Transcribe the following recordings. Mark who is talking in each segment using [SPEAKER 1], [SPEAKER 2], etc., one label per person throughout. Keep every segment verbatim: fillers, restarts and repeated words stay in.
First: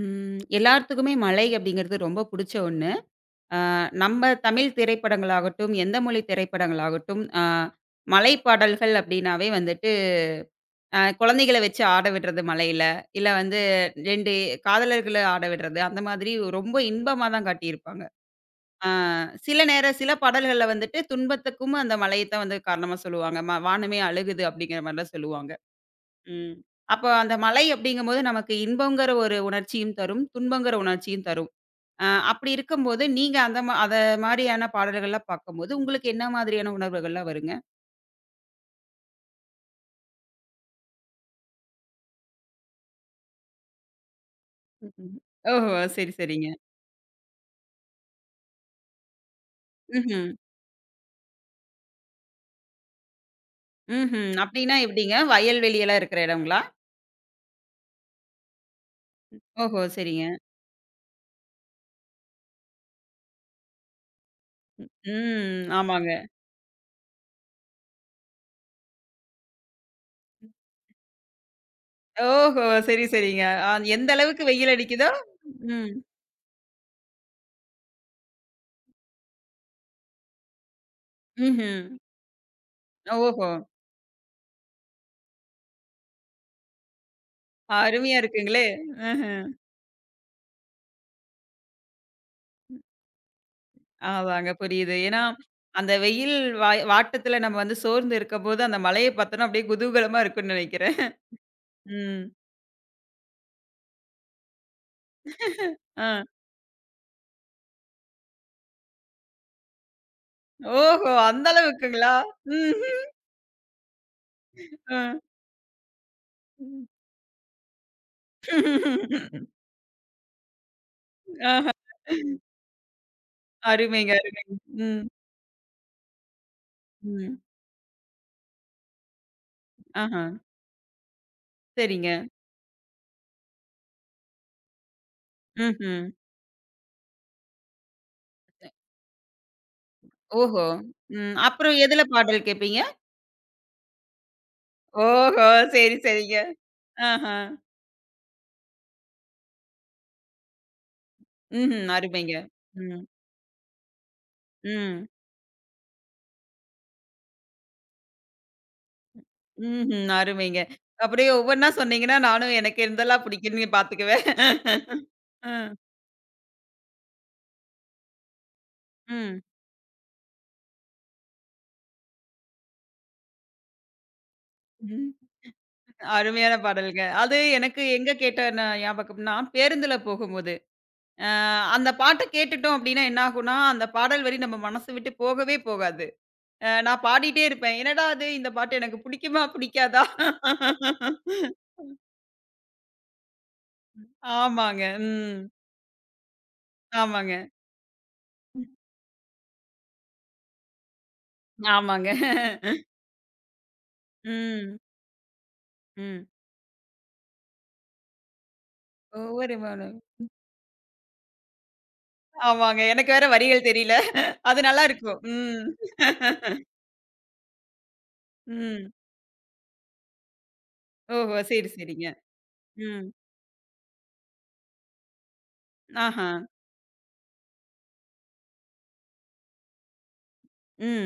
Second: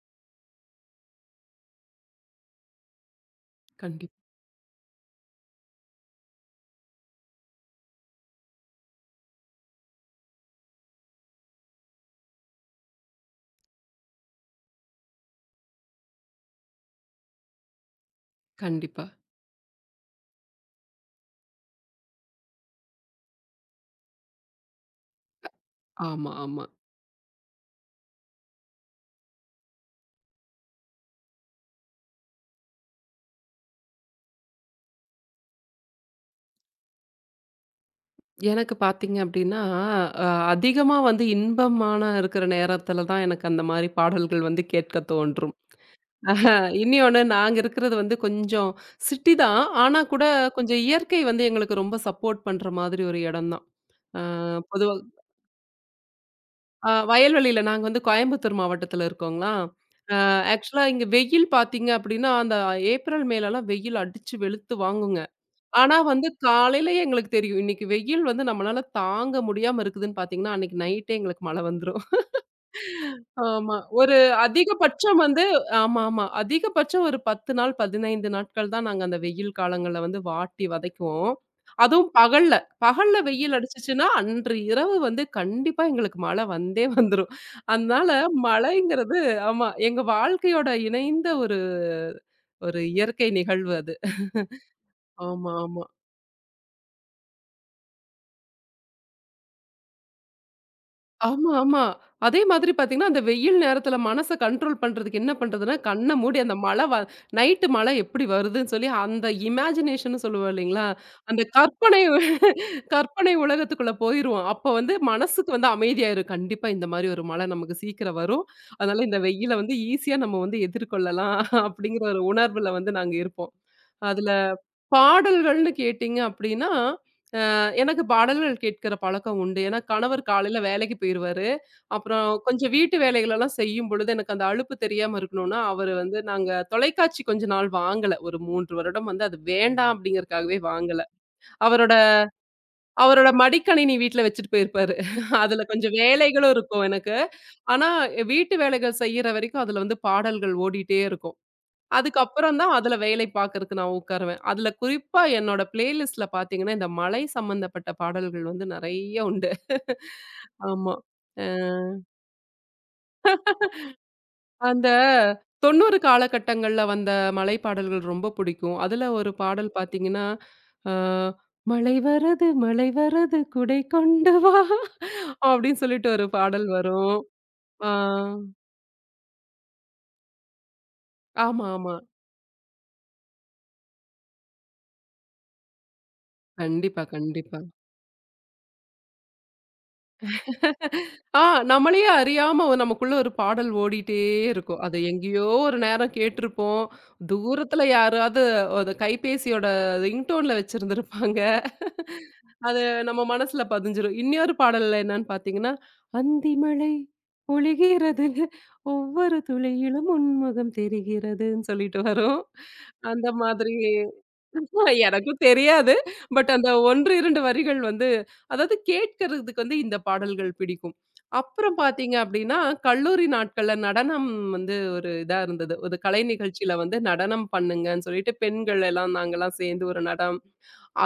[SPEAKER 1] ம். எல்லாத்துக்குமே மலை அப்படிங்கிறது ரொம்ப புடிச்ச ஒண்ணு. அ
[SPEAKER 2] கண்டிப்
[SPEAKER 1] நம்ம தமிழ் திரைப்படங்களாகட்டும், எந்த மொழி திரைப்படங்களாகட்டும், அ மலை பாடல்கள் அப்படின்னாவே வந்துட்டு, அ குழந்தைகள வச்சு ஆட விடுறது மலையில, இல்ல வந்து இரண்டு காதலர்கள ஆட விடுறது, அந்த மாதிரி ரொம்ப இன்பமா தான் காட்டியிருப்பாங்க. அ
[SPEAKER 2] கண்டிப்பா.
[SPEAKER 1] சில நேரம் சில பாடல்கள்ல வந்துட்டு துன்பத்துக்கும் அந்த மலைய தான் வந்து காரணமா சொல்லுவாங்க. "ம வானமே அழுகுது" அப்படிங்கிற மாரிலாம் சொல்லுவாங்க.
[SPEAKER 2] ஆமா,
[SPEAKER 1] ம்.
[SPEAKER 2] ஆமா.
[SPEAKER 1] அப்போ அந்த மலை அப்படிங்கும்போது நமக்கு இன்பங்கிற ஒரு உணர்ச்சியும் தரும், துன்பங்கிற உணர்ச்சியும் தரும். அ அப்படி இருக்கும்போது, நீங்க அந்த மா அத மாரியான பாடல்கள்லாம் பார்க்கும்போது, உங்களுக்கு என்ன மாதிரியான உணர்வுகள்லாம் வருங்க?
[SPEAKER 2] எனக்கு பார்த்தீங்க அப்டின்னா, அ அதிகமா வந்து இன்பமான இருக்கிற நேரத்தில தான் எனக்கு அந்த மாரி பாடல்கள் வந்து கேட்க
[SPEAKER 1] ம்ஹ்ம்.
[SPEAKER 2] தோன்றும்.
[SPEAKER 1] ஓஹோ! சரி, சரிங்க.
[SPEAKER 2] இன்னியொன்னு நாங்க இருக்கிறது வந்து கொஞ்சம் சிட்டி தான். ஆனா
[SPEAKER 1] ம்ஹ்ம்.
[SPEAKER 2] கூட கொஞ்சம் இயற்கை வந்து எங்களுக்கு ரொம்ப சப்போர்ட் பண்ற மாதிரி ஒரு இடம் தான். அ
[SPEAKER 1] ம்ஹ்ம். அப்படின்னா
[SPEAKER 2] பொதுவா
[SPEAKER 1] எப்படிங்க? வயல்வெளியெல்லாம் இருக்கிற இடங்களா?
[SPEAKER 2] அ வயல்வெளியில நாங்க வந்து கோயம்புத்தூர் மாவட்டத்தில இருக்கோங்களா,
[SPEAKER 1] ஓஹோ!
[SPEAKER 2] அ
[SPEAKER 1] சரிங்க.
[SPEAKER 2] ஆக்சுவலா இங்க வெயில் பார்த்தீங்க அப்டின்னா, அந்த ஏப்ரல், மேலலாம் வெயில் அடிச்சு வெளுத்து வாங்குங்க.
[SPEAKER 1] ம்.
[SPEAKER 2] ஆனா
[SPEAKER 1] ஆமாங்க.
[SPEAKER 2] வந்து காலையில எங்களுக்கு தெரியும். இன்னைக்கு வெயில் வந்து நம்மளால தாங்க முடியாம இருக்குதுன்னு பார்த்தீங்கன்னா, அன்னைக்கு நைட்டே எங்களுக்கு மழை வந்துரும்.
[SPEAKER 1] ஓஹோ! சரி, சரிங்க. அ
[SPEAKER 2] ஆமா.
[SPEAKER 1] எந்த
[SPEAKER 2] ஒரு
[SPEAKER 1] அளவுக்கு வெயில் அடிக்குதோ
[SPEAKER 2] அதிகபட்சம் வந்து
[SPEAKER 1] ம்.
[SPEAKER 2] ஆமாமா. அதிகபட்சம் ஒரு பத்து நாள், பதினைந்து நாட்கள் தான் நாங்க அந்த வெயில் காலங்கள்ல வந்து வாட்டி வதைக்குவோம்.
[SPEAKER 1] ம்ஹ்ம்.
[SPEAKER 2] அதுவும் பகல்ல. பகல்ல
[SPEAKER 1] ஓஹோ!
[SPEAKER 2] வெயில் அடிச்சுச்சுன்னா, அன்று இரவு வந்து கண்டிப்பா எங்களுக்கு மழை வந்தே வந்துரும். அதனால
[SPEAKER 1] அருமையா இருக்குங்களே!
[SPEAKER 2] மழைங்கிறது
[SPEAKER 1] ம்ஹ்ம்.
[SPEAKER 2] ஆமா. எங்க வாழ்க்கையோட இணைந்த ஒரு ஒரு இயற்கை நிகழ்வு அது.
[SPEAKER 1] அதாங்க புரியுது. ஏன்னா,
[SPEAKER 2] ஆமா, ஆமா.
[SPEAKER 1] அந்த வெயில் வாய் வாட்டத்துல நம்ம வந்து சோர்ந்து இருக்கம்போது, அந்த மலைய பார்த்தோன்னா அப்படியே குதூகலமா இருக்கும்னு நெனைக்கிறேன்.
[SPEAKER 2] ஆமா, ஆமா.
[SPEAKER 1] ம்.
[SPEAKER 2] அதே மாதிரி பார்த்தீங்கன்னா, அந்த வெயில் நேரத்தில மனச கண்ட்ரோல் பண்றதுக்கு என்ன பண்றதுன்னா, கண்ண
[SPEAKER 1] ஆ.
[SPEAKER 2] மூடி அந்த மழ வ நைட்டு மழ எப்படி வருதுன்னு சொல்லி அந்த இமேஜினேஷன்னு சொல்லுவோம் இல்லைங்களா?
[SPEAKER 1] ஓஹோ!
[SPEAKER 2] அந்த
[SPEAKER 1] அந்த
[SPEAKER 2] கற்பனை
[SPEAKER 1] அளவுக்குங்களா? ம்.
[SPEAKER 2] கற்பனை உலகத்துக்குள்ள போயிருவோம். அப்போ வந்து
[SPEAKER 1] அ.
[SPEAKER 2] மனசுக்கு வந்து அமைதியாயிரும். கண்டிப்பா இந்த மாரி ஒரு மழ நமக்கு சீக்கிரம் வரும். அதனால இந்த வெயில வந்து ஈஸியா நம்ம வந்து எதிர்கொள்ளலாம்
[SPEAKER 1] ஆஹ.
[SPEAKER 2] அப்படிங்கிற ஒரு உணர்வுல வந்து நாங்க இருப்போம்.
[SPEAKER 1] அருமைங்க,
[SPEAKER 2] அதுல
[SPEAKER 1] அருமைங்க. ம்.
[SPEAKER 2] பாடல்கள்னு கேட்டீங்க அப்டின்னா,
[SPEAKER 1] ம்.
[SPEAKER 2] அ எனக்கு பாடல்கள் கேட்கிற பழக்கம் உண்டு. ஏன்னா கணவர்
[SPEAKER 1] ஆஹா.
[SPEAKER 2] காலையில வேலைக்கு போயிருவாரு.
[SPEAKER 1] சரிங்க.
[SPEAKER 2] அப்புறம் கொஞ்சம் வீட்டு வேலைகளெல்லாம் செய்யும் பொழுது எனக்கு அந்த அலுப்பு தெரியாம இருக்கணும்னா, அவரு
[SPEAKER 1] ம்ஹ்ம்.
[SPEAKER 2] வந்து நாங்க தொலைக்காட்சி கொஞ்ச நாள் வாங்கல. ஒரு மூன்று வருடம் வந்து அது வேண்டாம் அப்டிங்கிறதுக்காகவே
[SPEAKER 1] ஓஹோ!
[SPEAKER 2] வாங்கல.
[SPEAKER 1] ம். அப்புறம்
[SPEAKER 2] அவரோட
[SPEAKER 1] எதுல பாடல் கேட்பீங்க?
[SPEAKER 2] அவரோட மடிக்கணினி வீட்ல வச்சுட்டு போயிருப்பாரு.
[SPEAKER 1] ஓஹோ!
[SPEAKER 2] அதுல கொஞ்சம்
[SPEAKER 1] சரி, சரிங்க.
[SPEAKER 2] வேலைகளும் இருக்கும் எனக்கு.
[SPEAKER 1] ஆஹா.
[SPEAKER 2] ஆனா வீட்டு வேலைகள் செய்யற வரைக்கும் அதுல வந்து பாடல்கள் ஓடிட்டே இருக்கும்.
[SPEAKER 1] ம்ஹ்ம். அருமைங்க.
[SPEAKER 2] அதுக்கப்புறம் தான் அதுல
[SPEAKER 1] ம்.
[SPEAKER 2] வேலை பார்க்கறக்கு நான் உட்காருவேன். அதுல
[SPEAKER 1] ம்.
[SPEAKER 2] குறிப்பா என்னோட பிளேலிஸ்ட்ல பார்த்தீங்கன்னா, இந்த மலை சம்பந்தப்பட்ட பாடல்கள் வந்து நெறைய உண்டு.
[SPEAKER 1] ம்ஹ்ம். அருமைங்க.
[SPEAKER 2] ஆமா.
[SPEAKER 1] அப்படியே
[SPEAKER 2] அ
[SPEAKER 1] ஒவ்வொன்னா சொன்னீங்கன்னா, நானும் எனக்கு எதெல்லாம் பிடிக்குன்னு பார்த்துக்குவேன்.
[SPEAKER 2] அந்த
[SPEAKER 1] அ.
[SPEAKER 2] தொண்ணூறு காலகட்டங்கள்ல வந்த மலை பாடல்கள் ரொம்ப பிடிக்கும். அதுல ஒரு
[SPEAKER 1] ம்.
[SPEAKER 2] பாடல் பார்த்தீங்கன்னா, அ "மழை வரது மழை வரது குடை கொண்டு வா"
[SPEAKER 1] ம்.
[SPEAKER 2] அப்படின்னு சொல்லிட்டு ஒரு
[SPEAKER 1] அருமையான
[SPEAKER 2] பாடல்
[SPEAKER 1] பாடல்ங்க.
[SPEAKER 2] வரும்.
[SPEAKER 1] அது எனக்கு
[SPEAKER 2] ஆ.
[SPEAKER 1] எங்க கேட்ட நா ஞாபகம்னா, பேருந்துல போகும்போது அ
[SPEAKER 2] ஆமா,
[SPEAKER 1] அந்த
[SPEAKER 2] ஆமா.
[SPEAKER 1] பாட்ட கேட்டுட்டோம் அப்டின்னா என்ன ஆகும்னா, அந்த பாடல் வரி நம்ம மனசு விட்டு போகவே போகாது. அ
[SPEAKER 2] கண்டிப்பா,
[SPEAKER 1] நான் பாடிட்டே
[SPEAKER 2] கண்டிப்பா.
[SPEAKER 1] இருப்பேன். என்னடா இது இந்த பாட்டு எனக்கு புடிக்குமா? புடிக்காதா?
[SPEAKER 2] ஆ நம்மளையே அறியாம ஒ நமக்குள்ள ஒரு பாடல் ஓடிட்டே இருக்கும்.
[SPEAKER 1] ஆமாங்க.
[SPEAKER 2] அத
[SPEAKER 1] ம்.
[SPEAKER 2] எங்கேயோ ஒரு நேரம் கேட்டிருப்போம்.
[SPEAKER 1] ஆமாங்க.
[SPEAKER 2] தூரத்துல யாராவது ஒரு கைபேசியோட ரிங்டோன்ல வச்சிருந்திருப்பாங்க.
[SPEAKER 1] ஆமாங்க.
[SPEAKER 2] அது நம்ம மனசுல பதிஞ்சிரும். இன்னொரு
[SPEAKER 1] ம்.
[SPEAKER 2] பாடல்ல என்னன்னு பார்த்தீங்கன்னா,
[SPEAKER 1] ம்.
[SPEAKER 2] "அந்திமழை பொழிகிறது ஒவ்வொரு
[SPEAKER 1] ஒவ்வொரு மனம்
[SPEAKER 2] துளியிலும் உன்முகம் தெரிகிறதுன்னு" சொல்லிட்டு வரும்.
[SPEAKER 1] ஆமாங்க. எனக்கு வேற
[SPEAKER 2] அந்த
[SPEAKER 1] வரிகள்
[SPEAKER 2] மாதிரி
[SPEAKER 1] தெரியல. அது நல்லா இருக்கும்.
[SPEAKER 2] எனக்கும்
[SPEAKER 1] ம்.
[SPEAKER 2] தெரியாது. பட் அந்த ஒன்று, இரண்டு வரிகள் வந்து அதாவது
[SPEAKER 1] ம்.
[SPEAKER 2] கேட்கறதுக்கு வந்து இந்த பாடல்கள் பிடிக்கும்.
[SPEAKER 1] ஓஹோ! சரி,
[SPEAKER 2] அப்புறம்
[SPEAKER 1] சரிங்க.
[SPEAKER 2] பார்த்தீங்க அப்டின்னா,
[SPEAKER 1] ம்.
[SPEAKER 2] கல்லூரி நாட்கள்ல நடனம் வந்து ஒரு இதா இருந்தது. ஒரு கலை
[SPEAKER 1] ஆஹா.
[SPEAKER 2] நிகழ்ச்சியில வந்து நடனம் பண்ணுங்கன்னு சொல்லிட்டு பெண்கள் எல்லாம் நாங்கலாம் சேர்ந்து ஒரு நட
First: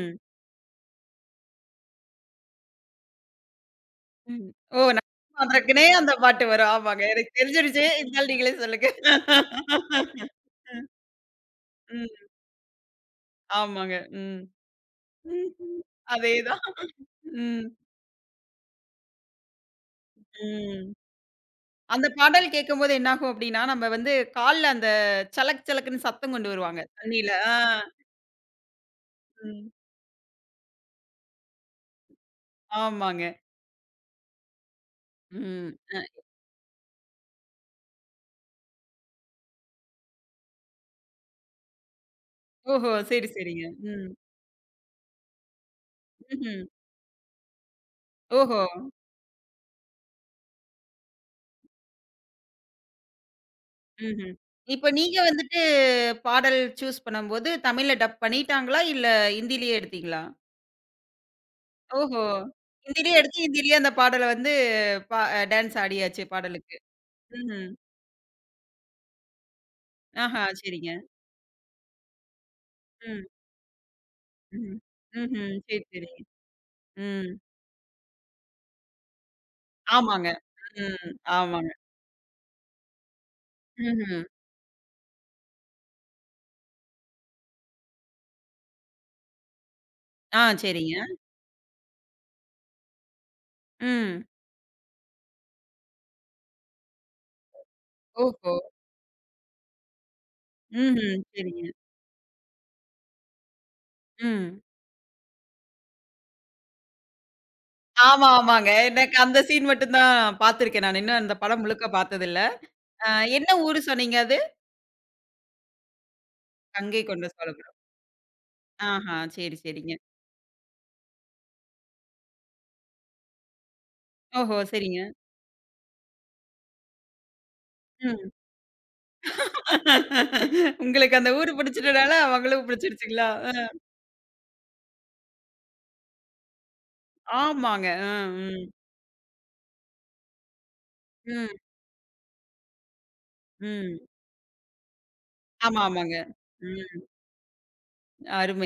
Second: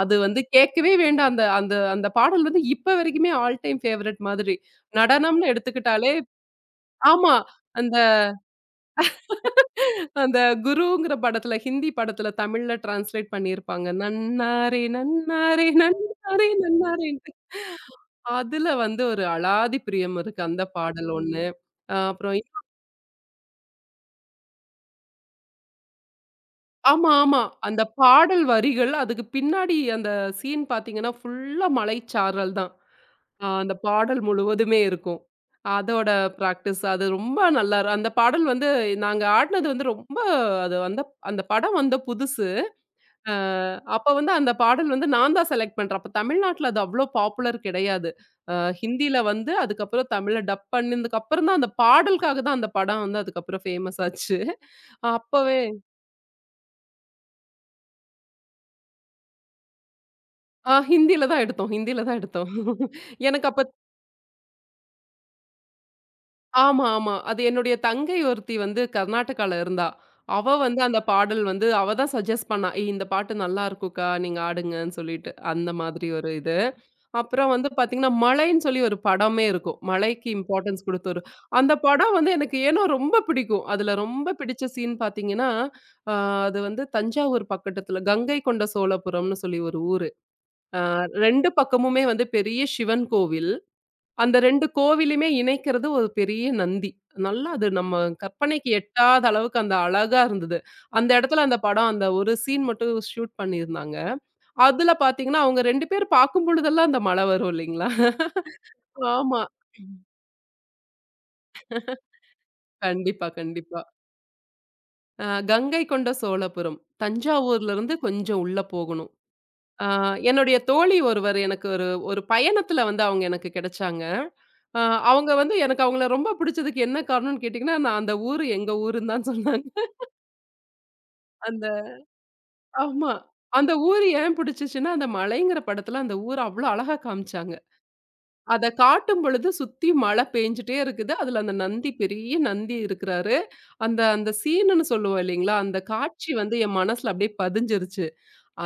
[SPEAKER 2] அது வந்து கேட்கவே வேண்டாம். அந்த அந்த அந்த பாடல் வந்து இப்ப வரைக்குமே ஆல் டைம் ஃபேவரைட்
[SPEAKER 1] ம்.
[SPEAKER 2] மாதிரி.
[SPEAKER 1] ஓ! நான்
[SPEAKER 2] நடனம்னு
[SPEAKER 1] பாடுறக்குனே
[SPEAKER 2] எடுத்துக்கிட்டாலே
[SPEAKER 1] அந்த பாட்டு வரும். ஆமாங்க.
[SPEAKER 2] ஆமா.
[SPEAKER 1] எனக்கு தெரிஞ்சிருச்சு.
[SPEAKER 2] அந்த
[SPEAKER 1] இருந்தாலும் நீங்களே சொல்லுங்க.
[SPEAKER 2] அந்த
[SPEAKER 1] ம்.
[SPEAKER 2] குருங்கிற படத்துல, ஹிந்தி
[SPEAKER 1] ம்.
[SPEAKER 2] படத்துல தமிழ்ல டிரான்ஸ்லேட் பண்ணியிருப்பாங்க.
[SPEAKER 1] ஆமாங்க. ம்.
[SPEAKER 2] நன்னாரே நன்னாரே
[SPEAKER 1] ம்ஹ்ம்.
[SPEAKER 2] நன்னாரே
[SPEAKER 1] அதேதான்.
[SPEAKER 2] நன்னாரேன்ட்டு.
[SPEAKER 1] ம்.
[SPEAKER 2] அதுல வந்து ஒரு அலாதி பிரியம் இருக்கு அந்த
[SPEAKER 1] ம்.
[SPEAKER 2] பாடல் ஒண்ணு. அ
[SPEAKER 1] அந்த
[SPEAKER 2] அப்புறம் இ-
[SPEAKER 1] பாடல் கேட்கும்போது என்னாகும் அப்டின்னா, நம்ம வந்து கால்ல அந்த சலக் சலக்குன்னு சத்தம் கொண்டு வருவாங்க.
[SPEAKER 2] ஆமா,
[SPEAKER 1] தண்ணீல.
[SPEAKER 2] ஆமா.
[SPEAKER 1] ஆ.
[SPEAKER 2] அந்த பாடல் வரிகள், அதுக்கு
[SPEAKER 1] ம்.
[SPEAKER 2] பின்னாடி அந்த சீன் பார்த்தீங்கன்னா, ஃபுல்லா மலைச்சாரல் தான்.
[SPEAKER 1] ஆமாங்க.
[SPEAKER 2] ஆ அந்த பாடல் முழுவதுமே இருக்கும்.
[SPEAKER 1] ம். அ.
[SPEAKER 2] அதோட பிராக்டிஸ் அது ரொம்ப நல்லா இரு அந்த பாடல் வந்து நாங்க ஆடுனது வந்து ரொம்ப அது வந்து அந்த படம் வந்த புதுசு.
[SPEAKER 1] ஓஹோ! சரி,
[SPEAKER 2] அ
[SPEAKER 1] சரிங்க.
[SPEAKER 2] அப்ப
[SPEAKER 1] ம்.
[SPEAKER 2] வந்து அந்த பாடல் வந்து நான் தான் செலக்ட் பண்றேன். அப்ப
[SPEAKER 1] ம்ஹ்ம்.
[SPEAKER 2] தமிழ்நாட்டுல அது அவ்ளோ பாப்புலர் கிடையாது. அ
[SPEAKER 1] ஓஹோ!
[SPEAKER 2] ஹிந்தியில வந்து அதுக்கப்புறம் தமிழ்ல டப் பண்ணதுக்கப்புறம் தான் அந்த பாடலுக்காக தான் அந்த படம் வந்து அதுக்கப்புறம் ஃபேமஸ்
[SPEAKER 1] ம்ஹ்ம்.
[SPEAKER 2] ஆச்சு.
[SPEAKER 1] இப்ப நீங்க
[SPEAKER 2] அப்பவே
[SPEAKER 1] வந்துட்டு பாடல் சூஸ் பண்ணும்போது தமிழ்ல டப் பண்ணிட்டாங்களா? இல்ல ஹிந்திலயே எடுத்தீங்களா?
[SPEAKER 2] ஆ ஹிந்தியில தான் எடுத்தோம், ஹிந்தியில தான்
[SPEAKER 1] ஓஹோ!
[SPEAKER 2] எடுத்தோம்.
[SPEAKER 1] ஹிந்திலயே எடுத்து
[SPEAKER 2] எனக்கு அப்ப
[SPEAKER 1] ஹிந்திலயே அந்த பாடல வந்து பா டான்ஸ் ஆடியாச்சு பாடலுக்கு.
[SPEAKER 2] ஆமா, ஆமா. அது
[SPEAKER 1] ம்ஹ்ம்.
[SPEAKER 2] என்னுடைய தங்கை ஒருத்தி வந்து கர்நாடகால இருந்தா.
[SPEAKER 1] ஆஹா.
[SPEAKER 2] அவ வந்து
[SPEAKER 1] சரிங்க.
[SPEAKER 2] அந்த பாடல் வந்து அவ தான் சஜெஸ்ட் பண்ணா. "ஏய் இந்த
[SPEAKER 1] ம்.
[SPEAKER 2] பாட்டு நல்லா இருக்கும்க்கா, நீங்க
[SPEAKER 1] ம்.
[SPEAKER 2] ஆடுங்கன்னு" சொல்லிட்டு.
[SPEAKER 1] ம்ஹ்ம்.
[SPEAKER 2] அந்த
[SPEAKER 1] சரி,
[SPEAKER 2] மாதிரி
[SPEAKER 1] சரி.
[SPEAKER 2] ஒரு இது.
[SPEAKER 1] ம்.
[SPEAKER 2] அப்புறம் வந்து பார்த்தீங்கன்னா, மழைன்னு சொல்லி ஒரு படமே இருக்கும்.
[SPEAKER 1] ஆமாங்க.
[SPEAKER 2] மழைக்கு இம்பார்ட்டன்ஸ் குடுத்த
[SPEAKER 1] ம்.
[SPEAKER 2] ஒரு
[SPEAKER 1] ஆமாங்க.
[SPEAKER 2] அந்த படம் வந்து எனக்கு ஏனோ ரொம்ப பிடிக்கும். அதுல
[SPEAKER 1] ம்ஹ்ம்.
[SPEAKER 2] ரொம்ப பிடிச்ச சீன் பார்த்தீங்கன்னா, அ அது வந்து தஞ்சாவூர் பக்கத்துல கங்கை கொண்ட சோழபுரம்னு சொல்லி ஒரு ஊரு.
[SPEAKER 1] ஆ சரிங்க.
[SPEAKER 2] இரண்டு பக்கமுமே வந்து பெரிய சிவன் கோவில்.
[SPEAKER 1] ம்.
[SPEAKER 2] அந்த இரண்டு கோவிலுமே இணைக்கிறது ஒரு பெரிய நந்தி. நல்லா அது நம்ம
[SPEAKER 1] ஓஹோ!
[SPEAKER 2] கற்பனைக்கு எட்டாத அளவுக்கு அந்த அழகா இருந்தது. அந்த
[SPEAKER 1] ம்ஹ்ம்.
[SPEAKER 2] இடத்துல அந்த
[SPEAKER 1] சரிங்க.
[SPEAKER 2] படம் அந்த ஒரு சீன் மட்டும் ஷூட் பண்ணியிருந்தாங்க.
[SPEAKER 1] ம்.
[SPEAKER 2] அதுல பார்த்தீங்கன்னா, அவங்க இரண்டு பேர் பார்க்கும் பொழுதெல்லாம் அந்த மழை வரும் இல்லைங்களா?
[SPEAKER 1] ஆமா, ஆமாங்க. எனக்கு அந்த
[SPEAKER 2] ஆமா.
[SPEAKER 1] சீன் மட்டும் தான் பார்த்துருக்கேன் நானு. இன்னும் அந்த படம் முழுக்க பார்த்ததில்ல. அ
[SPEAKER 2] கண்டிப்பா,
[SPEAKER 1] என்ன ஊரு
[SPEAKER 2] கண்டிப்பா.
[SPEAKER 1] சொன்னீங்க அது?
[SPEAKER 2] அ கங்கை கொண்ட சோழபுரம்.
[SPEAKER 1] கங்கை கொண்ட சோழபுரம்.
[SPEAKER 2] தஞ்சாவூர்லருந்து கொஞ்சம் உள்ள போகணும்.
[SPEAKER 1] ஆஹா! சரி,
[SPEAKER 2] அ
[SPEAKER 1] சரிங்க.
[SPEAKER 2] என்னுடைய தோழி ஒருவர் எனக்கு ஒரு ஒரு பயணத்துல வந்து அவங்க எனக்கு கிடைச்சாங்க.
[SPEAKER 1] ஓஹோ!
[SPEAKER 2] அ
[SPEAKER 1] சரிங்க.
[SPEAKER 2] அவங்க வந்து எனக்கு அவங்கள ரொம்ப பிடிச்சதுக்கு என்ன காரணம்னு கேட்டீங்கன்னா, நான் அந்த
[SPEAKER 1] ம்.
[SPEAKER 2] ஊரு எங்க ஊருன்னு தான் சொன்னாங்க.
[SPEAKER 1] உங்களுக்கு அந்த ஊரு
[SPEAKER 2] அந்த
[SPEAKER 1] பிடிச்சதுனால அவங்களும்
[SPEAKER 2] ஆமா.
[SPEAKER 1] பிடிச்சிருச்சுங்களா? அ.
[SPEAKER 2] அந்த ஊர் ஏன் பிடிச்சுச்சுன்னா, அந்த மலைங்கிற படத்துல அந்த ஊர அவ்ளோ அழகா காமிச்சாங்க.
[SPEAKER 1] ஆமாங்க. அ, ம்.
[SPEAKER 2] அத காட்டும் பொழுது சுத்தி மழை பெய்ஞ்சுட்டே இருக்குது. அதுல
[SPEAKER 1] ம்.
[SPEAKER 2] அந்த நந்தி பெரிய நந்தி இருக்கிறாரு.
[SPEAKER 1] ம்.
[SPEAKER 2] அந்த அந்த சீனுன்னு சொல்லுவோம் இல்லைங்களா? அந்த
[SPEAKER 1] ஆமா, ஆமாங்க.
[SPEAKER 2] காட்சி வந்து என்
[SPEAKER 1] ம்.
[SPEAKER 2] மனசுல அப்படியே பதிஞ்சிருச்சு.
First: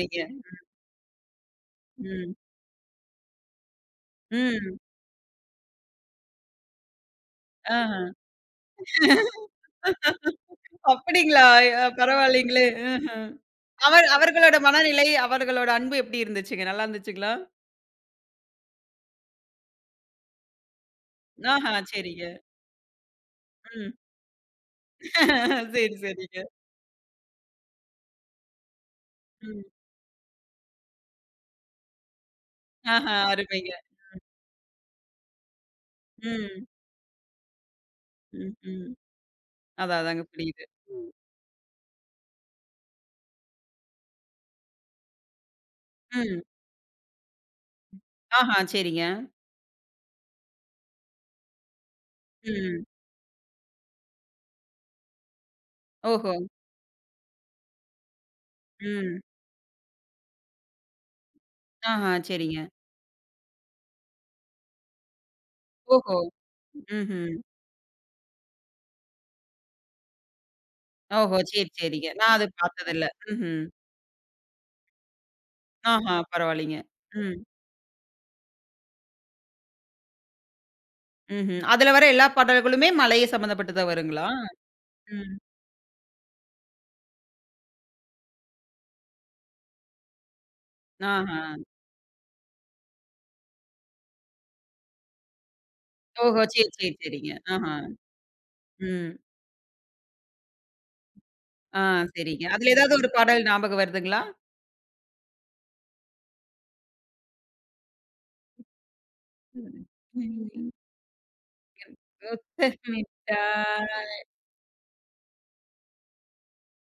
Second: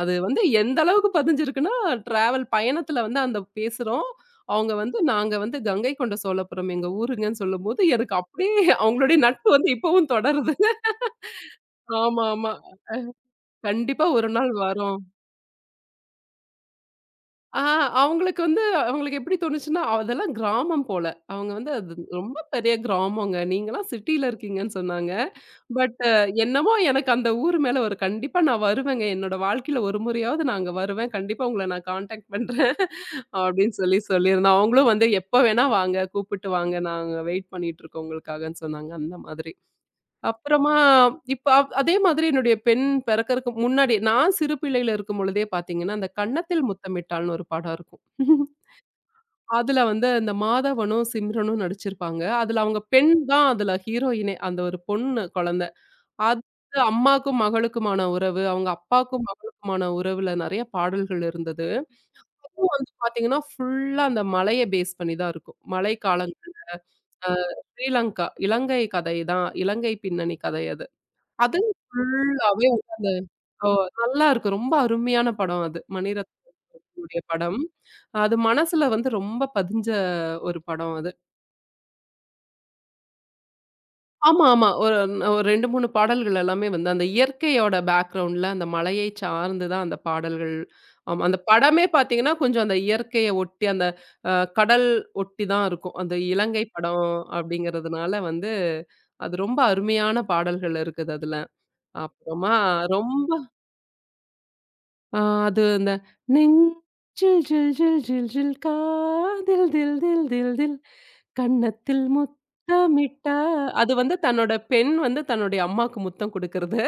[SPEAKER 2] அது வந்து எந்த அளவுக்கு பதிஞ்சிருக்குன்னா,
[SPEAKER 1] ம்.
[SPEAKER 2] டிராவல் பயணத்துல வந்து அந்த பேசுறோம். அவங்க
[SPEAKER 1] ம்.
[SPEAKER 2] வந்து நாங்க வந்து கங்கை கொண்ட சோழபுரம் எங்க ஊருங்கன்னு சொல்லும்போது,
[SPEAKER 1] ஆஹா.
[SPEAKER 2] எனக்கு அப்படியே அவங்களுடைய நட்பு வந்து இப்பவும் தொடருது.
[SPEAKER 1] அப்படிங்களா? அ
[SPEAKER 2] ஆமா, ஆமா.
[SPEAKER 1] பரவாயில்லைங்களே! ம்ஹ்ம்.
[SPEAKER 2] கண்டிப்பா
[SPEAKER 1] அவர்
[SPEAKER 2] ஒரு நாள்
[SPEAKER 1] அவர்களோட
[SPEAKER 2] வரோம்.
[SPEAKER 1] மனநிலை, அவர்களோட அன்பு எப்படி இருந்துச்சுங்க? நல்லா இருந்துச்சுங்களா?
[SPEAKER 2] ஆ அவங்களுக்கு வந்து அவங்களுக்கு எப்படி தோணுச்சுன்னா, அதெல்லாம் கிராமம் போல. அவங்க வந்து
[SPEAKER 1] ஆஹா,
[SPEAKER 2] அது
[SPEAKER 1] சரிங்க.
[SPEAKER 2] ரொம்ப பெரிய கிராமங்க. நீங்கலாம்
[SPEAKER 1] ம்.
[SPEAKER 2] சிட்டில இருக்கீங்கன்னு சொன்னாங்க.
[SPEAKER 1] சரி,
[SPEAKER 2] பட்
[SPEAKER 1] சரிங்க.
[SPEAKER 2] என்னமோ எனக்கு அந்த ஊர் மேல ஒரு கண்டிப்பா நான் வருவேங்க. என்னோட
[SPEAKER 1] ம்.
[SPEAKER 2] வாழ்க்கையில ஒரு முறையாவது நான் அங்க வருவேன். கண்டிப்பா உங்கள நான் கான்டாக்ட் பண்றேன்
[SPEAKER 1] ஆஹா, அருமைங்க.
[SPEAKER 2] அப்படின்னு சொல்லி சொல்லியிருந்தேன். அவங்களும் வந்து எப்ப வேணா வாங்க, கூப்பிட்டு
[SPEAKER 1] ம்.
[SPEAKER 2] வாங்க. நாங்க வெயிட் பண்ணிட்டு இருக்கோம்
[SPEAKER 1] ம்,
[SPEAKER 2] உங்களுக்காகன்னு சொன்னாங்க.
[SPEAKER 1] ம்.
[SPEAKER 2] அந்த மாதிரி.
[SPEAKER 1] அதான், அதாங்க புரியுது.
[SPEAKER 2] அப்புறமா
[SPEAKER 1] ம்.
[SPEAKER 2] இப்ப அவ் அதே மாதிரி என்னுடைய பெண் பிறக்கறக்கு முன்னாடி, நான் சிறு பிள்ளையில இருக்கும் பொழுதே பார்த்தீங்கன்னா, அந்த
[SPEAKER 1] ம்.
[SPEAKER 2] "கன்னத்தில் முத்தமிட்டாள்ன்னு" ஒரு படம் இருக்கும்.
[SPEAKER 1] ஆஹா, சரிங்க.
[SPEAKER 2] அதுல வந்து இந்த மாதவனும், சிம்ரனும் நடிச்சிருப்பாங்க. அதுல அவங்க
[SPEAKER 1] ம்.
[SPEAKER 2] பெண் தான் அதுல ஹீரோயினே. அந்த ஒரு பொண்ணு குழந்தை.
[SPEAKER 1] ஓஹோ!
[SPEAKER 2] அது வந்து அம்மாக்கும் மகளுக்குமான உறவு, அவங்க
[SPEAKER 1] ம்.
[SPEAKER 2] அப்பாக்கும் மகளுக்குமான உறவுல நெறைய பாடல்கள் இருந்தது.
[SPEAKER 1] ஆஹா, சரிங்க.
[SPEAKER 2] வந்து பார்த்தீங்கன்னா, ஃபுல்லா அந்த மலைய பேஸ் பண்ணி தான் இருக்கும்.
[SPEAKER 1] ஓஹோ!
[SPEAKER 2] மழைக்காலங்கள். அ
[SPEAKER 1] ம்ஹ்ம்.
[SPEAKER 2] ஸ்ரீலங்கா, இலங்கை கதை தான். இலங்கை பின்னணி கதை அது.
[SPEAKER 1] ஓஹோ!
[SPEAKER 2] அது
[SPEAKER 1] சரி, சரிங்க. நான் அது
[SPEAKER 2] ஃபுல்லாவே
[SPEAKER 1] பார்த்ததில்ல. ம்ஹ்ம்.
[SPEAKER 2] ஓ! நல்லா இருக்கும். ரொம்ப அருமையான படம் அது.
[SPEAKER 1] ஆஹா,
[SPEAKER 2] மணிரத்னமுடைய
[SPEAKER 1] பரவாயில்லைங்க. ம்.
[SPEAKER 2] படம். அது மனசுல வந்து ரொம்ப பதிஞ்ச ஒரு படம் அது.
[SPEAKER 1] ம்ஹ்ம். அதுல வர எல்லா பாடல்களுமே மலைய சம்மந்தப்பட்டு தான் வருங்களா?
[SPEAKER 2] ஆமா, ஆமா. ஒரு
[SPEAKER 1] ம்.
[SPEAKER 2] ஒரு இரண்டு, மூன்று பாடல்கள் எல்லாமே வந்து அந்த இயற்கையோட பேக்கிரவுண்ட்ல அந்த மலையை சார்ந்து தான் அந்த பாடல்கள். ஆமா. அந்த
[SPEAKER 1] ஆஹா.
[SPEAKER 2] படமே பார்த்தீங்கன்னா, கொஞ்சம் அந்த இயற்கைய ஒட்டி அந்த அ கடல் ஒட்டி தான் இருக்கும். அந்த
[SPEAKER 1] ஓஹோ!
[SPEAKER 2] இலங்கை
[SPEAKER 1] சரி, சரி,
[SPEAKER 2] படம்
[SPEAKER 1] சரிங்க. ஆஹா.
[SPEAKER 2] அப்படிங்கிறதுனால வந்து,
[SPEAKER 1] ம்.
[SPEAKER 2] அது ரொம்ப அருமையான பாடல்கள் இருக்குது அதுல.
[SPEAKER 1] ஆ சரிங்க.
[SPEAKER 2] அப்புறமா
[SPEAKER 1] அதுல ஏதாவது ஒரு
[SPEAKER 2] ரொம்
[SPEAKER 1] பாடல் ஞாபகம் வருதுங்களா?
[SPEAKER 2] ஆ அது அந்த நெஞ்சில் ஜில் ஜில் ஜில் ஜில் காதில்
[SPEAKER 1] ம்.
[SPEAKER 2] தில் தில் தில் தில் கன்னத்தில் முத்தமிட்டா
[SPEAKER 1] முத்தமிட்டா
[SPEAKER 2] அது வந்து தன்னோட பெண் வந்து தன்னுடைய அம்மாக்கு முத்தம் குடுக்குறது.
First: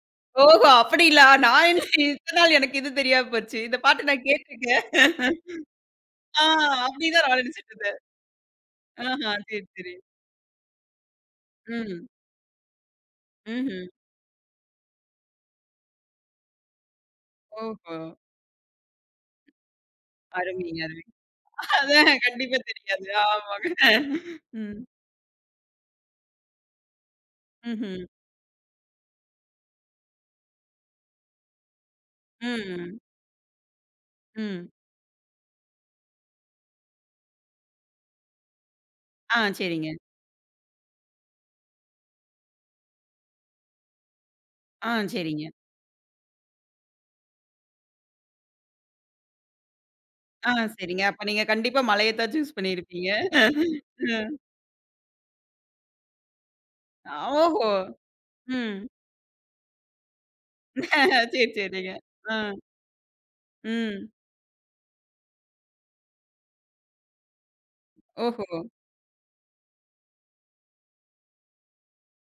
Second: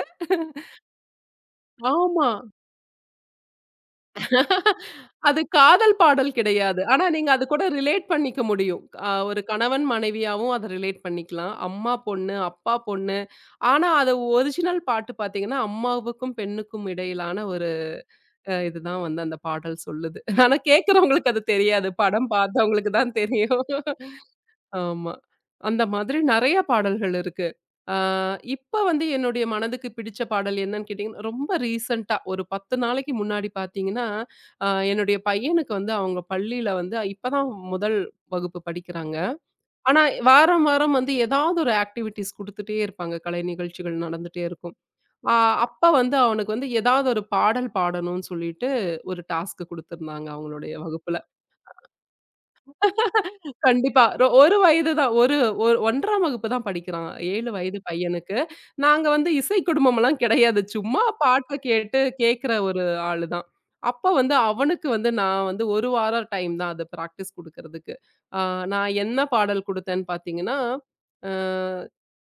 [SPEAKER 1] ஓஹோ! அப்படிங்களா? நான் என்ன
[SPEAKER 2] ஆமா.
[SPEAKER 1] இத்தன நாள் எனக்கு இது தெரியாம போச்சு. இந்த பாட்டு நான் கேட்டுருக்கேன்.
[SPEAKER 2] அது காதல் பாடல்
[SPEAKER 1] ஆ
[SPEAKER 2] கிடையாது. ஆனா
[SPEAKER 1] அப்படிதான்
[SPEAKER 2] நீங்க
[SPEAKER 1] நான்
[SPEAKER 2] அது கூட
[SPEAKER 1] நினைச்சுட்டு இருந்தேன்.
[SPEAKER 2] ரிலேட் பண்ணிக்க முடியும். அ
[SPEAKER 1] ஆஹா.
[SPEAKER 2] ஒரு
[SPEAKER 1] சரி,
[SPEAKER 2] கணவன்
[SPEAKER 1] சரி.
[SPEAKER 2] மனைவியாவும் அத ரிலேட் பண்ணிக்கலாம். அம்மா
[SPEAKER 1] ம்.
[SPEAKER 2] பொண்ணு, அப்பா பொண்ணு.
[SPEAKER 1] ம்ஹ்ம்.
[SPEAKER 2] ஆனா அது ஒரிஜினல் பாட்டு பார்த்தீங்கன்னா, அம்மாவுக்கும் பெண்ணுக்கும் இடையிலான ஒரு
[SPEAKER 1] ஓஹோ!
[SPEAKER 2] அ இதுதான் வந்து அந்த பாடல் சொல்லுது. ஆனா
[SPEAKER 1] அருமைங்க, அருமை.
[SPEAKER 2] கேட்கிறவங்களுக்கு அது தெரியாது.
[SPEAKER 1] அதான்
[SPEAKER 2] படம்
[SPEAKER 1] கண்டிப்பா
[SPEAKER 2] பார்த்தவங்களுக்கு
[SPEAKER 1] தெரியாது.
[SPEAKER 2] தான் தெரியும்.
[SPEAKER 1] ஆமாங்க. ம்.
[SPEAKER 2] ஆமா. அந்த மாதிரி நெறைய பாடல்கள் இருக்கு. ஆ
[SPEAKER 1] ம்ஹ்ம்.
[SPEAKER 2] இப்ப வந்து என்னுடைய மனதுக்கு பிடிச்ச பாடல் என்னன்னு கேட்டீங்கன்னா, ரொம்ப ரீசென்ட்டா ஒரு பத்து
[SPEAKER 1] ம்.
[SPEAKER 2] நாளைக்கு முன்னாடி பார்த்தீங்கன்னா, அ
[SPEAKER 1] ம்.
[SPEAKER 2] என்னுடைய பையனுக்கு வந்து அவங்க பள்ளியில வந்து இப்பதான் முதல் வகுப்பு படிக்கிறாங்க.
[SPEAKER 1] ஆ சரிங்க.
[SPEAKER 2] ஆனா வாரம் வாரம் வந்து ஏதாவது ஒரு ஆக்டிவிட்டீஸ் குடுத்துட்டே இருப்பாங்க. கலை நிகழ்ச்சிகள் நடந்துட்டே இருக்கும்.
[SPEAKER 1] ஆ
[SPEAKER 2] ஆ
[SPEAKER 1] சரிங்க.
[SPEAKER 2] அப்ப வந்து அவனுக்கு வந்து ஏதாவது ஒரு பாடல் பாடணும்னு சொல்லிட்டு ஒரு டாஸ்க் குடுத்திருந்தாங்க
[SPEAKER 1] ஆ
[SPEAKER 2] அவங்களுடைய
[SPEAKER 1] சரிங்க.
[SPEAKER 2] வகுப்புல.
[SPEAKER 1] அப்ப நீங்க கண்டிப்பா மலைய தான் சூஸ் பண்ணியிருப்பீங்க.
[SPEAKER 2] கண்டிப்பா. ரொ
[SPEAKER 1] ம்.
[SPEAKER 2] 1 வயது தான். ஒரு ஒ 1ஆம் வகுப்பு தான் படிக்கிறான். ஏழு
[SPEAKER 1] ஓஹோ!
[SPEAKER 2] வயது பையனுக்கு.
[SPEAKER 1] ம்.
[SPEAKER 2] நாங்க வந்து இசை குடும்பம்லாம் கிடையாது. சும்மா
[SPEAKER 1] சரி,
[SPEAKER 2] பாட்ட
[SPEAKER 1] சரிங்க.
[SPEAKER 2] கேட்டு
[SPEAKER 1] ஆ.
[SPEAKER 2] கேட்கிற ஒரு ஆளு தான்.
[SPEAKER 1] ம்.
[SPEAKER 2] அப்ப வந்து அவனுக்கு வந்து நான் வந்து ஒரு வாரம் டைம் தான் அது பிராக்டிஸ் குடுக்கறதுக்கு. ஆ
[SPEAKER 1] ஓஹோ!
[SPEAKER 2] நான் என்ன பாடல் குடுத்தேன்னு பார்த்தீங்கன்னா, அ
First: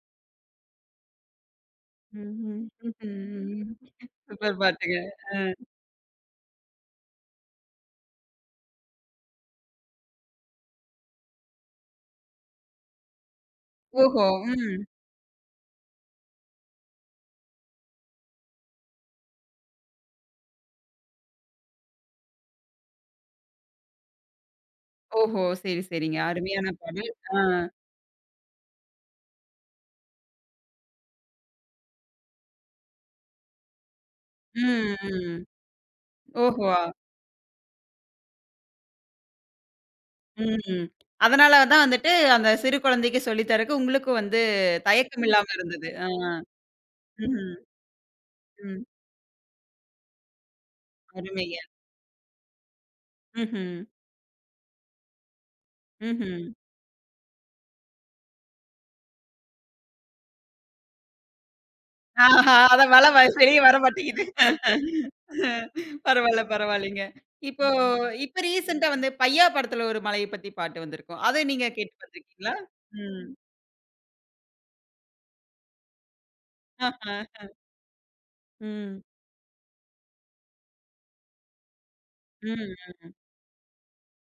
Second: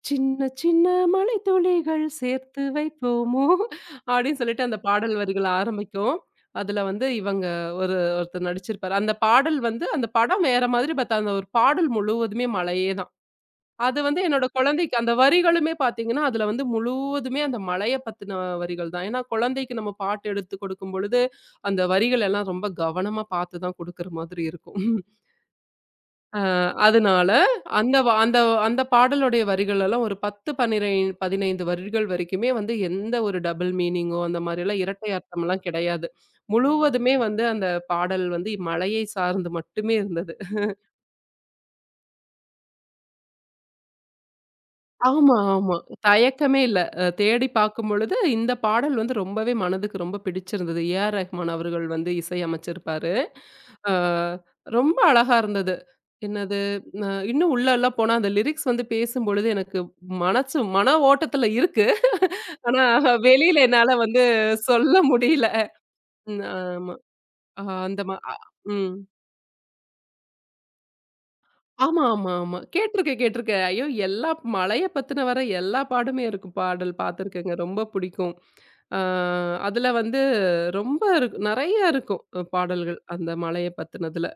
[SPEAKER 2] சின்ன சின்ன மழைத்துளிகள்
[SPEAKER 1] ம்ஹ்ம்.
[SPEAKER 2] சேர்த்து வைப்போமோ!
[SPEAKER 1] ம்ஹ்ம்.
[SPEAKER 2] அப்படின்னு
[SPEAKER 1] சூப்பர்
[SPEAKER 2] சொல்லிட்டு அந்த
[SPEAKER 1] பாட்டுங்க.
[SPEAKER 2] பாடல்
[SPEAKER 1] அ.
[SPEAKER 2] வரிகள் ஆரம்பிக்கும். அதுல வந்து இவங்க ஒரு ஒருத்தர் நடிச்சிருப்பாரு. அந்த பாடல் வந்து அந்த படம் வேற மாதிரி பட் அந்த ஒரு பாடல் முழுவதுமே மழையே தான். அது வந்து
[SPEAKER 1] ஓஹோ!
[SPEAKER 2] என்னோட
[SPEAKER 1] ம்.
[SPEAKER 2] குழந்தைக்கு அந்த வரிகளுமே பார்த்தீங்கன்னா, அதுல வந்து முழுவதுமே அந்த மழைய பத்தின வரிகள் தான். ஏன்னா குழந்தைக்கு நம்ம பாட்டு எடுத்து கொடுக்கும் பொழுது, அந்த வரிகள் எல்லாம் ரொம்ப கவனமா பார்த்து தான் கொடுக்கிற மாதிரி இருக்கும்.
[SPEAKER 1] ஓஹோ! சரி, சரிங்க.
[SPEAKER 2] அ
[SPEAKER 1] அருமையான பாடல்.
[SPEAKER 2] அதனால
[SPEAKER 1] ஆ.
[SPEAKER 2] அந்த வ அந்த அந்த பாடலுடைய வரிகள் எல்லாம் ஒரு பத்து, பன்னிரண்டு, பதினைந்து வரிகள் வரைக்குமே வந்து எந்த ஒரு டபுள் மீனிங்கோ அந்த மாரிலாம்
[SPEAKER 1] ம்,
[SPEAKER 2] இரட்டை
[SPEAKER 1] ம்.
[SPEAKER 2] அர்த்தம்லாம் கிடையாது.
[SPEAKER 1] ஓஹோ!
[SPEAKER 2] முழுவதுமே வந்து அந்த பாடல் வந்து மழையை சார்ந்து மட்டுமே இருந்தது.
[SPEAKER 1] ம். அதனால தான் வந்துட்டு அந்த சிறு குழந்தைக்கு சொல்லி தரக்கு உங்களுக்கு வந்து தயக்கம்
[SPEAKER 2] ஆமா,
[SPEAKER 1] இல்லாம
[SPEAKER 2] ஆமா.
[SPEAKER 1] இருந்தது. ஆ.
[SPEAKER 2] தயக்கமே இல்ல. அ
[SPEAKER 1] ம்ஹ்ம்.
[SPEAKER 2] தேடி பார்க்கும்பொழுது இந்த
[SPEAKER 1] ம்.
[SPEAKER 2] பாடல் வந்து ரொம்பவே மனதுக்கு ரொம்ப பிடிச்சிருந்தது. ஏ.ஆர். ரஹ்மான்
[SPEAKER 1] அருமைங்க.
[SPEAKER 2] அவர்கள் வந்து இசை அமைச்சிருப்பாரு.
[SPEAKER 1] ம்ஹ்ம்.
[SPEAKER 2] ஆ ரொம்ப அழகா இருந்தது.
[SPEAKER 1] ம்ஹ்ம்.
[SPEAKER 2] என்னது அ இன்னும் உள்ளலாம் போனா அந்த லிரிக்ஸ் வந்து பேசும்பொழுது எனக்கு மனசு மன ஓட்டத்துல இருக்கு.
[SPEAKER 1] ஆஹா!
[SPEAKER 2] ஆனா
[SPEAKER 1] அதான் வல வ வெளிய
[SPEAKER 2] வெளியில
[SPEAKER 1] வர
[SPEAKER 2] என்னால
[SPEAKER 1] மாட்டேங்குது.
[SPEAKER 2] வந்து சொல்ல முடியல. ம்.
[SPEAKER 1] பரவால்ல,
[SPEAKER 2] ஆமா.
[SPEAKER 1] பரவால்லைங்க.
[SPEAKER 2] அ
[SPEAKER 1] இப்போ
[SPEAKER 2] அந்த
[SPEAKER 1] ம்.
[SPEAKER 2] மா அ
[SPEAKER 1] இப்ப ரீசென்ட்டா
[SPEAKER 2] ம்.
[SPEAKER 1] வந்து பையா படத்துல ஒரு மலைய பத்தி பாட்டு வந்திருக்கும். அத நீங்க கேட்டு
[SPEAKER 2] ஆமா, ஆமா,
[SPEAKER 1] பார்த்துருக்கீங்களா?
[SPEAKER 2] ஆமா. கேட்டுருக்கேன்,
[SPEAKER 1] ம்.
[SPEAKER 2] கேட்டுருக்கேன். ஐயோ! எல்லா மலைய பத்தின வர எல்லா பாடுமே இருக்கும் பாடல்
[SPEAKER 1] ஆஹா.
[SPEAKER 2] பார்த்துருக்கேங்க. ரொம்ப பிடிக்கும். ஆ
[SPEAKER 1] ம்.
[SPEAKER 2] அதுல வந்து ரொம்ப இருக்கும். நெறைய இருக்கும் அஹ்,
[SPEAKER 1] ம்.
[SPEAKER 2] பாடல்கள் அந்த மலைய பத்தினதுல.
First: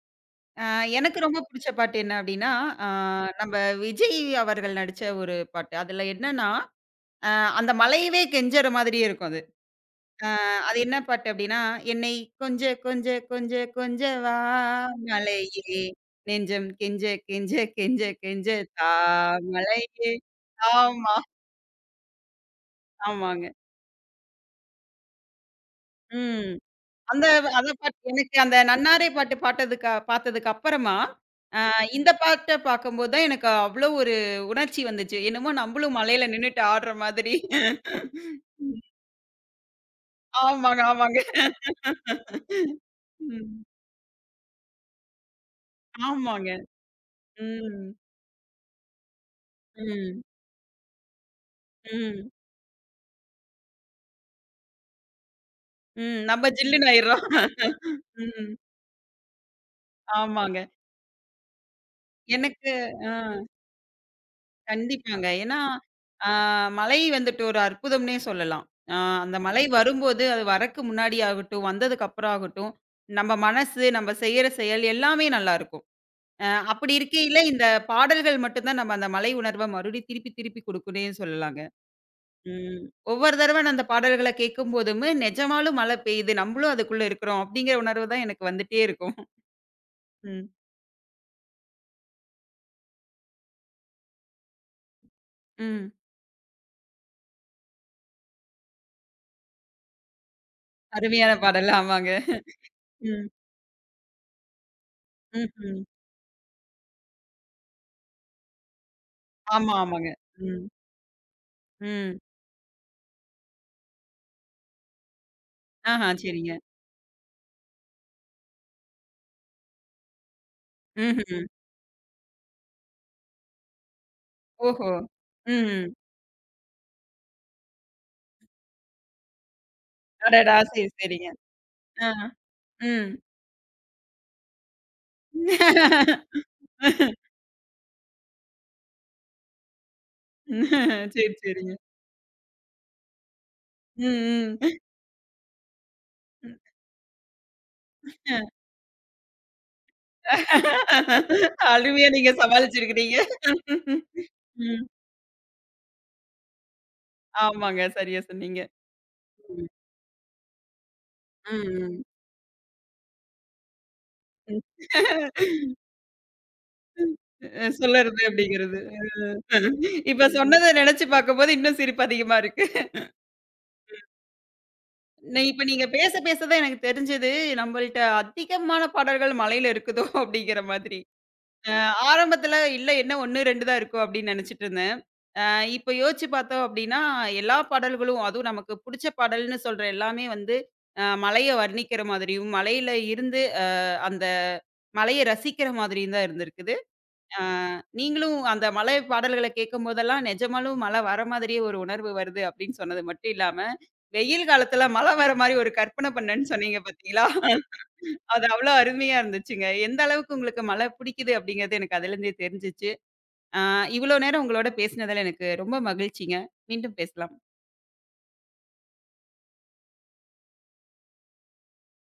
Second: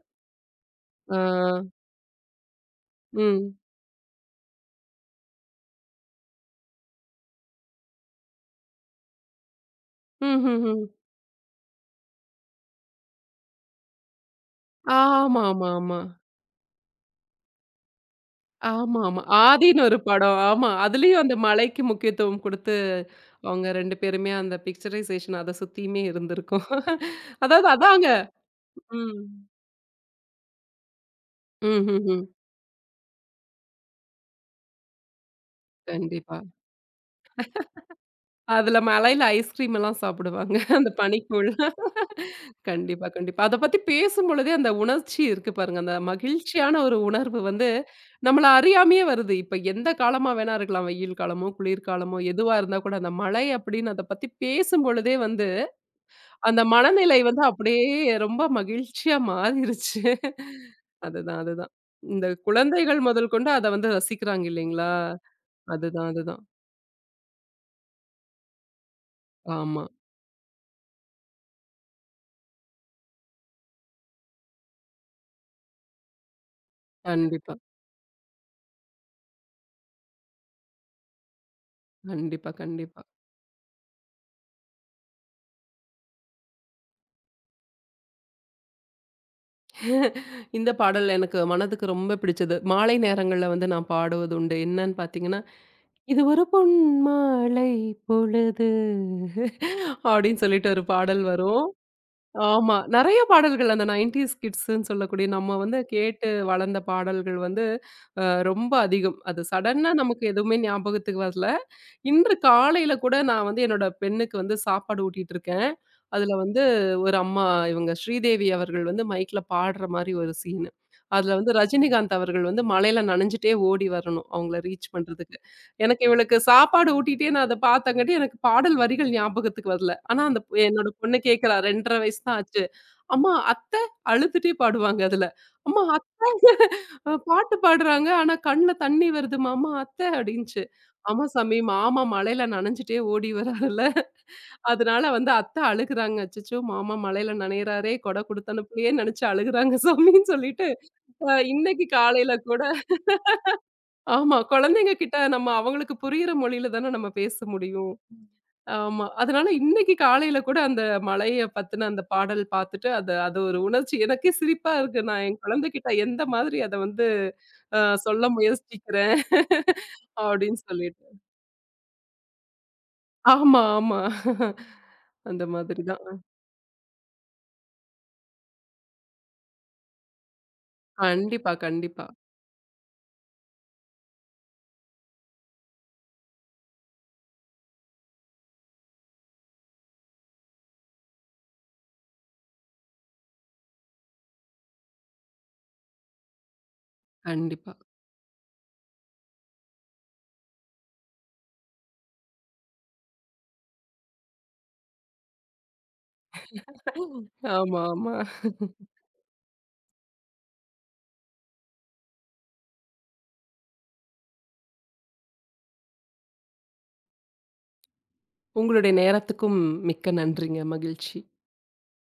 [SPEAKER 1] அ
[SPEAKER 2] ஆ.
[SPEAKER 1] எனக்கு ரொம்ப புடிச்ச பாட்டு என்ன அப்டின்னா, அ
[SPEAKER 2] ம்.
[SPEAKER 1] நம்ம விஜய் அவர்கள் நடிச்ச ஒரு பாட்டு. அதுல என்னன்னா, அ அந்த மலையவே கெஞ்சற மாதிரியே இருக்கும் அது. ஆ அது
[SPEAKER 2] ம்ஹ்ஹ்ம்.
[SPEAKER 1] என்ன பாட்டு அப்டின்னா, "என்னை கொஞ்ச கொஞ்ச கொஞ்ச கொஞ்ச வா மலையே,
[SPEAKER 2] ஆமாமாமா.
[SPEAKER 1] நெஞ்சம் கெஞ்ச கெஞ்ச கெஞ்ச கெஞ்ச தா
[SPEAKER 2] ஆமாமா. "ஆதின்னு" ஒரு
[SPEAKER 1] மலையே"
[SPEAKER 2] படம். ஆமா.
[SPEAKER 1] ஆமா,
[SPEAKER 2] அதுலயும் அந்த மலைக்கு முக்கியத்துவம் குடுத்து,
[SPEAKER 1] ஆமாங்க.
[SPEAKER 2] அவங்க இரண்டு பேருமே அந்த பிக்சரைசேஷன் அத சுத்தியுமே
[SPEAKER 1] ம்.
[SPEAKER 2] இருந்திருக்கும்.
[SPEAKER 1] அந்த
[SPEAKER 2] அதாவது
[SPEAKER 1] அந்த பாட்டு
[SPEAKER 2] அதாங்க.
[SPEAKER 1] எனக்கு அந்த நன்னாரே
[SPEAKER 2] ம்.
[SPEAKER 1] பாட்டு பாட்டதுக்கு பாத்ததுக்கு அப்பறமா, அ இந்த
[SPEAKER 2] ம்ஹ்ஹ்ம்.
[SPEAKER 1] பாட்ட பாக்கும்போது தான் எனக்கு அவ்ளோ ஒரு உணர்ச்சி வந்துச்சு. என்னமோ நம்பளும் மலையில
[SPEAKER 2] கண்டிப்பா.
[SPEAKER 1] நின்னுட்டு ஆடுற மாதிரி.
[SPEAKER 2] அதுல மலையில ஐஸ்கிரீம் எல்லாம் சாப்பிடுவாங்க.
[SPEAKER 1] ஆமாங்க,
[SPEAKER 2] அந்த
[SPEAKER 1] ஆமாங்க.
[SPEAKER 2] பனிக்கூழ். கண்டிப்பா, கண்டிப்பா. அத
[SPEAKER 1] ம்.
[SPEAKER 2] பத்தி பேசும்பொழுதே அந்த உணர்ச்சி இருக்கு பாருங்க. அந்த
[SPEAKER 1] ஆமாங்க.
[SPEAKER 2] மகிழ்ச்சியான ஒரு உணர்வு வந்து
[SPEAKER 1] ம்.
[SPEAKER 2] நம்மள அறியாமயே வருது. இப்ப எந்த
[SPEAKER 1] ம்.
[SPEAKER 2] காலமா வேணா இருக்கலாம். வெயில் காலமோ, குளிர்காலமோ
[SPEAKER 1] ம்.
[SPEAKER 2] எதுவா இருந்தா கூட அந்த மழை அப்படின்னு அத பத்தி பேசும்பொழுதே வந்து
[SPEAKER 1] ம். நம்ம
[SPEAKER 2] அந்த
[SPEAKER 1] ஜில்லுன்னு
[SPEAKER 2] மனநிலை
[SPEAKER 1] ஆயிர்றோம்.
[SPEAKER 2] வந்து அப்படியே ரொம்ப
[SPEAKER 1] ம்.
[SPEAKER 2] மகிழ்ச்சியா மாறிருச்சு.
[SPEAKER 1] ஆமாங்க.
[SPEAKER 2] அதுதான், அதுதான். இந்த
[SPEAKER 1] எனக்கு
[SPEAKER 2] குழந்தைகள்
[SPEAKER 1] ஆ
[SPEAKER 2] முதல் கொண்டு அத வந்து ரசிக்கிறாங்க இல்லைங்களா?
[SPEAKER 1] கண்டிப்பாங்க. ஏன்னா,
[SPEAKER 2] அதுதான்,
[SPEAKER 1] ஆ
[SPEAKER 2] அதுதான்.
[SPEAKER 1] மழை வந்துட்டு ஒரு அற்புதம்னே சொல்லலாம். ஆ அந்த மழை
[SPEAKER 2] ஆமா.
[SPEAKER 1] வரும்போது, அது வரக்கு முன்னாடி ஆகட்டும், வந்ததுக்கு அப்புறம் ஆகட்டும், நம்ம மனசு, நம்ம செய்யற செயல் எல்லாமே நல்லாருக்கும். அ அப்படி இருக்கையில,
[SPEAKER 2] கண்டிப்பா,
[SPEAKER 1] இந்த பாடல்கள் மட்டும் தான் நம்ம அந்த மலை உணர்வ மறுபடியும் திருப்பி திருப்பி குடுக்குன்னே சொல்லலாங்க.
[SPEAKER 2] கண்டிப்பா,
[SPEAKER 1] ம்.
[SPEAKER 2] கண்டிப்பா.
[SPEAKER 1] ஒவ்வொரு தடவ நான் அந்த பாடல்கள கேட்கும்போதுமே, நெஜமாலும் மழை பெய்யுது, நம்மளும் அதுக்குள்ள இருக்கிறோம் அப்படிங்கிற உணர்வு தான் எனக்கு வந்துட்டே இருக்கும். ம்.
[SPEAKER 2] இந்த பாடல் எனக்கு மனதுக்கு ரொம்ப பிடிச்சது. மாலை நேரங்கள்ல வந்து நான் பாடுவது உண்டு. என்னன்னு பார்த்தீங்கன்னா,
[SPEAKER 1] ம்.
[SPEAKER 2] "இது ஒரு பொன் மாலை பொழுது" அப்படின்னு சொல்லிட்டு ஒரு பாடல்
[SPEAKER 1] அருமையான
[SPEAKER 2] வரும்.
[SPEAKER 1] பாடல். ஆமாங்க.
[SPEAKER 2] ஆமா. நெறைய
[SPEAKER 1] ம்.
[SPEAKER 2] பாடல்கள் அந்த 90ஸ் கிட்ஸ்ன்னு சொல்லக்கூடிய நம்ம வந்து
[SPEAKER 1] ம்ஹ்ம்.
[SPEAKER 2] கேட்டு வளர்ந்த பாடல்கள் வந்து அ ரொம்ப அதிகம். அது
[SPEAKER 1] ஆமா,
[SPEAKER 2] சடனா
[SPEAKER 1] ஆமாங்க.
[SPEAKER 2] நமக்கு எதுவுமே
[SPEAKER 1] ம்.
[SPEAKER 2] ஞாபகத்துக்கு வரல.
[SPEAKER 1] ம்.
[SPEAKER 2] இன்று காலையில கூட நான் வந்து என்னோட பெண்ணுக்கு வந்து சாப்பாடு ஊட்டிட்டு இருக்கேன்.
[SPEAKER 1] ஆஹா,
[SPEAKER 2] அதுல
[SPEAKER 1] சரிங்க.
[SPEAKER 2] வந்து ஒரு அம்மா இவங்க ஸ்ரீதேவி அவர்கள் வந்து மைக்ல பாடுற மாரி ஒரு சீனு. அதுல
[SPEAKER 1] ம்ஹ்ம்.
[SPEAKER 2] வந்து ரஜினிகாந்த் அவர்கள் வந்து மழையில நனைஞ்சுட்டே ஓடி வரணும். அவங்கள ரீச்
[SPEAKER 1] ஓஹோ!
[SPEAKER 2] பண்றதுக்காக.
[SPEAKER 1] ம்.
[SPEAKER 2] எனக்கு இவளுக்கு சாப்பாடு ஊட்டிட்டே நான் அத பாத்தங்காட்டி, எனக்கு பாடல் வரிகள் ஞாபகத்துக்கு வரல. ஆனா அந்த
[SPEAKER 1] அடடா!
[SPEAKER 2] பொ-
[SPEAKER 1] சரி,
[SPEAKER 2] என்னோட பொண்ணு
[SPEAKER 1] சரிங்க.
[SPEAKER 2] கேட்கிறா இரண்டே கால்
[SPEAKER 1] ஆ.
[SPEAKER 2] வயசு தான் ஆச்சு.
[SPEAKER 1] ம்.
[SPEAKER 2] "அம்மா அத்தை" அழுதுட்டே பாடுவாங்க அதுல. "அம்மா அத்தை அ பாட்டு பாடுறாங்க. ஆனா கண்ல தண்ணி வருதும்மா. அம்மா அத்தை" அப்படின்ச்சு. ஆமா
[SPEAKER 1] சரி,
[SPEAKER 2] சாமி,
[SPEAKER 1] சரிங்க.
[SPEAKER 2] மாமா மழையில நனைஞ்சுட்டே ஓடி வராருல்ல.
[SPEAKER 1] ம்,
[SPEAKER 2] அதனால வந்து அத்தை அழுகுறாங்க. "அச்சச்சோ!
[SPEAKER 1] ம்.
[SPEAKER 2] மாமா மழையில நனையிறாரே, கொடை
[SPEAKER 1] அ.
[SPEAKER 2] குடுத்து அனுப்பலையேன்னு" நெனைச்சு அழுகுறாங்க சாமின்னு சொல்லிட்டு, அ இன்னைக்கு
[SPEAKER 1] அருமையா நீங்க
[SPEAKER 2] காலையில கூட
[SPEAKER 1] சமாளிச்சிருக்கிறீங்க.
[SPEAKER 2] ஆமா,
[SPEAKER 1] ம்.
[SPEAKER 2] குழந்தைங்க கிட்ட நம்ம அவங்களுக்கு புரியிற மொழியில தானே நம்ம பேச
[SPEAKER 1] ஆமாங்க.
[SPEAKER 2] முடியும்.
[SPEAKER 1] சரியா சொன்னீங்க.
[SPEAKER 2] ஆமா. அதனால
[SPEAKER 1] ம்.
[SPEAKER 2] இன்னைக்கு காலையில கூட அந்த மழைய
[SPEAKER 1] ம்,
[SPEAKER 2] பத்தின
[SPEAKER 1] ம்.
[SPEAKER 2] அந்த பாடல் பாத்துட்டு, அது அது ஒரு உணர்ச்சி எனக்கே
[SPEAKER 1] ம்.
[SPEAKER 2] சிரிப்பா இருக்கு. நான் என் குழந்தைகிட்ட எந்த மாதிரி அத வந்து அ
[SPEAKER 1] சொல்லுறது
[SPEAKER 2] சொல்ல
[SPEAKER 1] அப்படிங்கிறது.
[SPEAKER 2] முயற்சிக்கிறேன்
[SPEAKER 1] இப்ப
[SPEAKER 2] அப்படின்னு
[SPEAKER 1] சொன்னத நினைச்சு
[SPEAKER 2] சொல்லிட்டு.
[SPEAKER 1] பார்க்கும்போது இன்னும் சிரிப்பு அதிகமா இருக்கு.
[SPEAKER 2] ஆமா, ஆமா.
[SPEAKER 1] நெ
[SPEAKER 2] அந்த
[SPEAKER 1] இப்ப
[SPEAKER 2] மாதிரி
[SPEAKER 1] நீங்க பேச
[SPEAKER 2] தான்.
[SPEAKER 1] பேச தான் எனக்கு தெரிஞ்சது, நம்மள்ட்ட அதிகமான பாடல்கள் மலையில இருக்குதோ அப்படிங்கிற மாதிரி.
[SPEAKER 2] கண்டிப்பா,
[SPEAKER 1] அ
[SPEAKER 2] கண்டிப்பா,
[SPEAKER 1] ஆரம்பத்துல இல்ல என்ன ஒன்று, இரண்டு தான் இருக்கும் அப்படின்னு நினைச்சுட்டு இருந்தேன். அ இப்ப யோசிச்சு பார்த்தோம் அப்படின்னா, எல்லா பாடல்களும் அதுவும் நமக்கு புடிச்ச பாடல்னு சொல்ற எல்லாமே வந்து அ மலைய வர்ணிக்கிற மாதிரியும், மலையில இருந்து அ அந்த மலைய ரசிக்கிற மாதிரியும் தான் இருந்திருக்கு. ஆ
[SPEAKER 2] கண்டிப்பா.
[SPEAKER 1] நீங்களும் அந்த மலை பாடல்கள கேட்கும்போதெல்லாம் நிஜமாலும் மழை வர மாதிரியே ஒரு உணர்வு வருது அப்படின்னு சொன்னது மட்டும் இல்லாம, வெயில் காலத்துல மழை வர மாரி ஒரு கற்பனை பண்ணேன்னு சொன்னீங்க பார்த்தீங்களா?
[SPEAKER 2] ஆமா, ஆமா.
[SPEAKER 1] அது அவ்வளோ அருமையா இருந்துச்சுங்க. எந்த அளவுக்கு உங்களுக்கு மழை பிடிக்குது அப்படிங்கிறது எனக்கு அதுலேருந்தே தெரிஞ்சுச்சு. ஆ இவ்வளோ நேரம் உங்களோட பேசினதுல எனக்கு ரொம்ப மகிழ்ச்சிங்க. மீண்டும் பேசலாம்.
[SPEAKER 2] உங்களுடைய நேரத்துக்கும் மிக்க நன்றிங்க. மகிழ்ச்சி.